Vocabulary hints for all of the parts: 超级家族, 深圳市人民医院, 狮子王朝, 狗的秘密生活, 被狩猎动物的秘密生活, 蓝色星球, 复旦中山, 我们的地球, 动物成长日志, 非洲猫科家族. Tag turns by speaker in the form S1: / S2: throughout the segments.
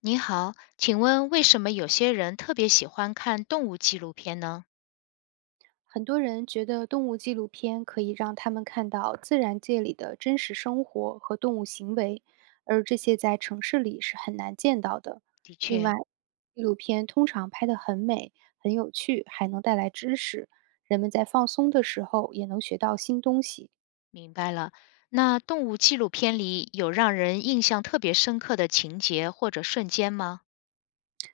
S1: 你好，请问为什么有些人特别喜欢看动物纪录片呢？
S2: 很多人觉得动物纪录片可以让他们看到自然界里的真实生活和动物行为，而这些在城市里是很难见到的。
S1: 的
S2: 另
S1: 确，
S2: 外，纪录片通常拍得很美、很有趣，还能带来知识，人们在放松的时候也能学到新东西。
S1: 明白了。那动物纪录片里有让人印象特别深刻的情节或者瞬间吗？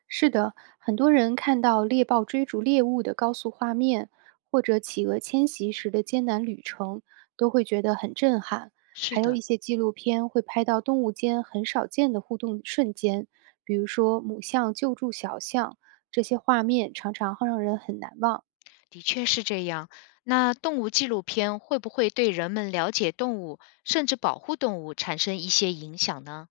S2: 是的，很多人看到猎豹追逐猎物的高速画面，或者企鹅迁徙时的艰难旅程，都会觉得很震撼。
S1: 是
S2: 还有
S1: 的，
S2: 一些纪录片会拍到动物间很少见的互动瞬间，比如说母象救助小象，这些画面常常会让人很难忘。
S1: 的确是这样。那动物纪录片会不会对人们了解动物，甚至保护动物产生一些影响呢？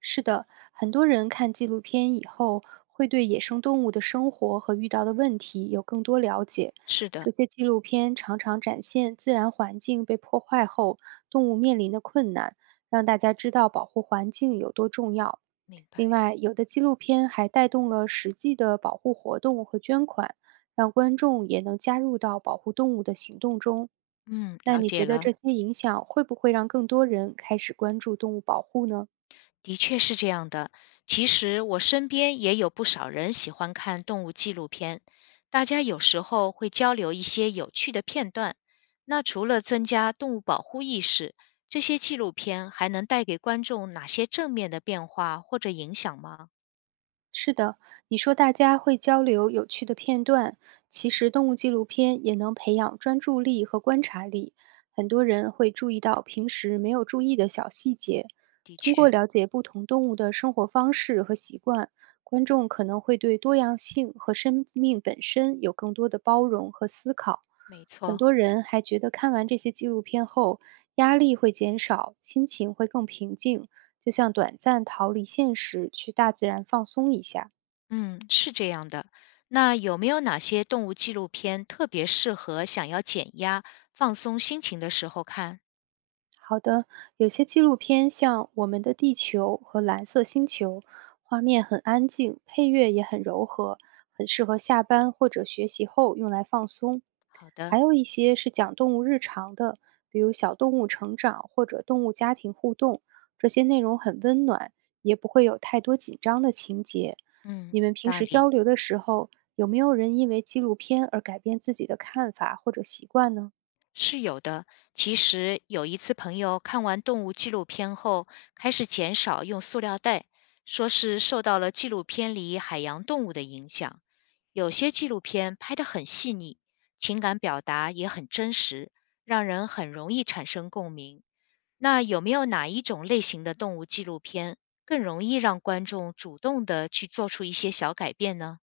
S2: 是的，很多人看纪录片以后，会对野生动物的生活和遇到的问题有更多了解。
S1: 是的，
S2: 这些纪录片常常展现自然环境被破坏后，动物面临的困难，让大家知道保护环境有多重要。
S1: 明白。
S2: 另外，有的纪录片还带动了实际的保护活动和捐款，让观众也能加入到保护动物的行动中。
S1: 嗯，
S2: 那
S1: 了
S2: 你
S1: 解
S2: 觉得
S1: 了。
S2: 这些影响会不会让更多人开始关注动物保护呢？
S1: 的确是这样的。其实我身边也有不少人喜欢看动物纪录片，大家有时候会交流一些有趣的片段。那除了增加动物保护意识，这些纪录片还能带给观众哪些正面的变化或者影响吗？
S2: 是的，你说大家会交流有趣的片段，其实动物纪录片也能培养专注力和观察力。很多人会注意到平时没有注意的小细节。
S1: 的
S2: 通
S1: 确，
S2: 过了解不同动物的生活方式和习惯，观众可能会对多样性和生命本身有更多的包容和思考。
S1: 没
S2: 很
S1: 错，
S2: 多人还觉得看完这些纪录片后，压力会减少，心情会更平静。就像短暂逃离现实，去大自然放松一下。
S1: 嗯，是这样的。那有没有哪些动物纪录片特别适合想要减压、放松心情的时候看？
S2: 好的，有些纪录片像《我们的地球》和《蓝色星球》，画面很安静，配乐也很柔和，很适合下班或者学习后用来放松。
S1: 好的，
S2: 还有一些是讲动物日常的，比如小动物成长或者动物家庭互动，这些内容很温暖，也不会有太多紧张的情节。
S1: 嗯，
S2: 你们
S1: 有
S2: 平
S1: 道
S2: 时
S1: 理。
S2: 交流的时候，有没有人因为纪录片而改变自己的看法或者习惯呢？
S1: 是有的。其实有一次，朋友看完动物纪录片后，开始减少用塑料袋，说是受到了纪录片里海洋动物的影响。有些纪录片拍得很细腻，情感表达也很真实，让人很容易产生共鸣。那有没有哪一种类型的动物纪录片更容易让观众主动的去做出一些小改变呢？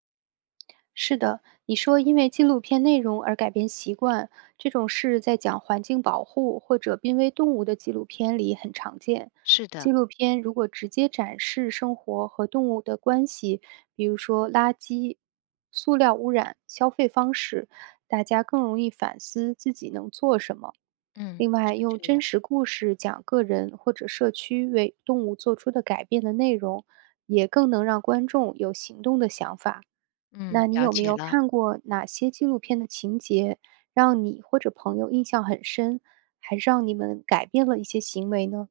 S2: 是的，你说因为纪录片内容而改变习惯，这种事在讲环境保护或者濒危动物的纪录片里很常见。
S1: 是的，
S2: 纪录片如果直接展示生活和动物的关系，比如说垃圾、塑料污染、消费方式，大家更容易反思自己能做什么。
S1: 嗯，
S2: 另
S1: 是
S2: 外，用
S1: 这
S2: 真
S1: 样，
S2: 实故事讲个人或者社区为动物做出的改变的内容，也更能让观众有行动的想法。
S1: 嗯，
S2: 那你
S1: 了
S2: 有没
S1: 解
S2: 有
S1: 了。
S2: 看过哪些纪录片的情节让你或者朋友印象很深，还让你们改变了一些行为呢？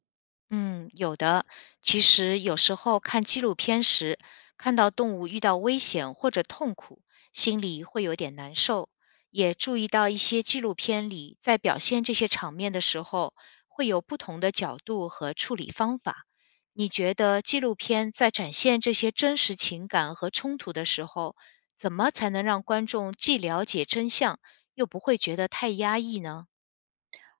S1: 嗯，有的。其实有时候看纪录片时，看到动物遇到危险或者痛苦，心里会有点难受。也注意到一些纪录片里，在表现这些场面的时候，会有不同的角度和处理方法。你觉得纪录片在展现这些真实情感和冲突的时候，怎么才能让观众既了解真相，又不会觉得太压抑呢？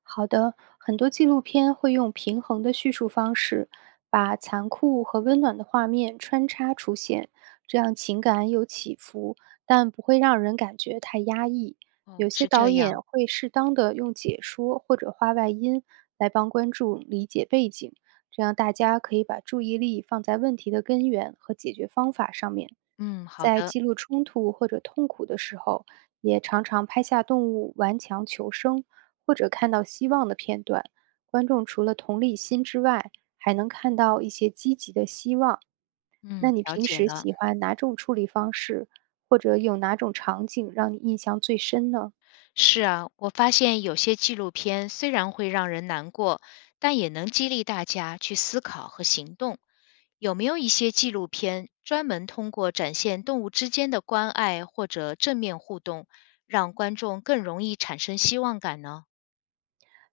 S2: 好的，很多纪录片会用平衡的叙述方式，把残酷和温暖的画面穿插出现，这样情感有起伏，但不会让人感觉太压抑。
S1: 哦，
S2: 有
S1: 是
S2: 些
S1: 这
S2: 导
S1: 样。
S2: 演会适当的用解说或者画外音来帮观众理解背景，这样大家可以把注意力放在问题的根源和解决方法上面。
S1: 嗯，好
S2: 在
S1: 的。
S2: 记录冲突或者痛苦的时候，也常常拍下动物顽强求生。或者看到希望的片段，观众除了同理心之外，还能看到一些积极的希望。那
S1: 嗯，
S2: 你
S1: 了
S2: 平
S1: 解
S2: 时
S1: 了。
S2: 喜欢哪种处理方式，或者有哪种场景让你印象最深呢？
S1: 是啊，我发现有些纪录片虽然会让人难过，但也能激励大家去思考和行动。有没有一些纪录片专门通过展现动物之间的关爱或者正面互动，让观众更容易产生希望感呢？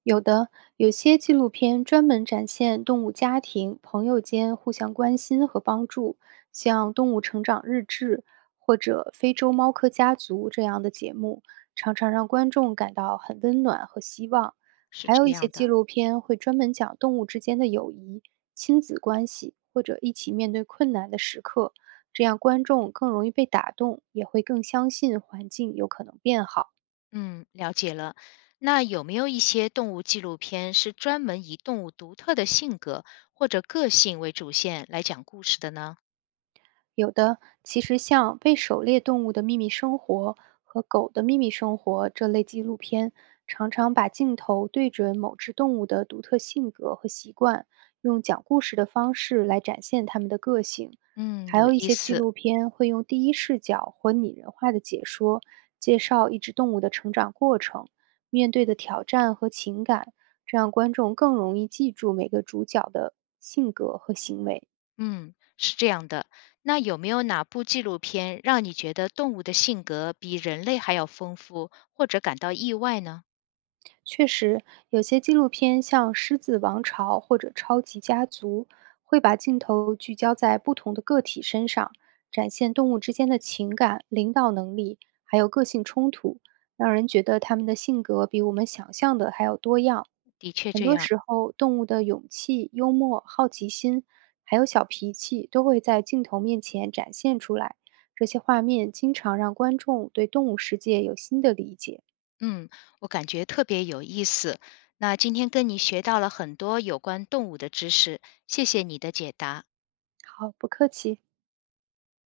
S2: 有的，有些纪录片专门展现动物家庭、朋友间互相关心和帮助，像《动物成长日志》或者《非洲猫科家族》这样的节目，常常让观众感到很温暖和希望。
S1: 是
S2: 还有
S1: 这
S2: 一些
S1: 样
S2: 纪
S1: 的，
S2: 录片会专门讲动物之间的友谊、亲子关系，或者一起面对困难的时刻，这样观众更容易被打动，也会更相信环境有可能变好。
S1: 嗯，了解了。那有没有一些动物纪录片是专门以动物独特的性格或者个性为主线来讲故事的呢？
S2: 有的，其实像《被狩猎动物的秘密生活》和《狗的秘密生活》这类纪录片，常常把镜头对准某只动物的独特性格和习惯，用讲故事的方式来展现它们的个性。
S1: 嗯，
S2: 还
S1: 有
S2: 有一
S1: 意
S2: 些纪
S1: 思。
S2: 录片会用第一视角或拟人化的解说，介绍一只动物的成长过程、面对的挑战和情感，这样观众更容易记住每个主角的性格和行为。
S1: 嗯，是这样的。那有没有哪部纪录片让你觉得动物的性格比人类还要丰富，或者感到意外呢？
S2: 确实，有些纪录片像《狮子王朝》或者《超级家族》，会把镜头聚焦在不同的个体身上，展现动物之间的情感、领导能力，还有个性冲突，让人觉得它们的性格比我们想象的还要多样。
S1: 的确
S2: 很
S1: 这
S2: 多
S1: 样，
S2: 时候，动物的勇气、幽默、好奇心，还有小脾气，都会在镜头面前展现出来。这些画面经常让观众对动物世界有新的理解。
S1: 嗯，我感觉特别有意思。那今天跟你学到了很多有关动物的知识，谢谢你的解答。
S2: 好，不客气。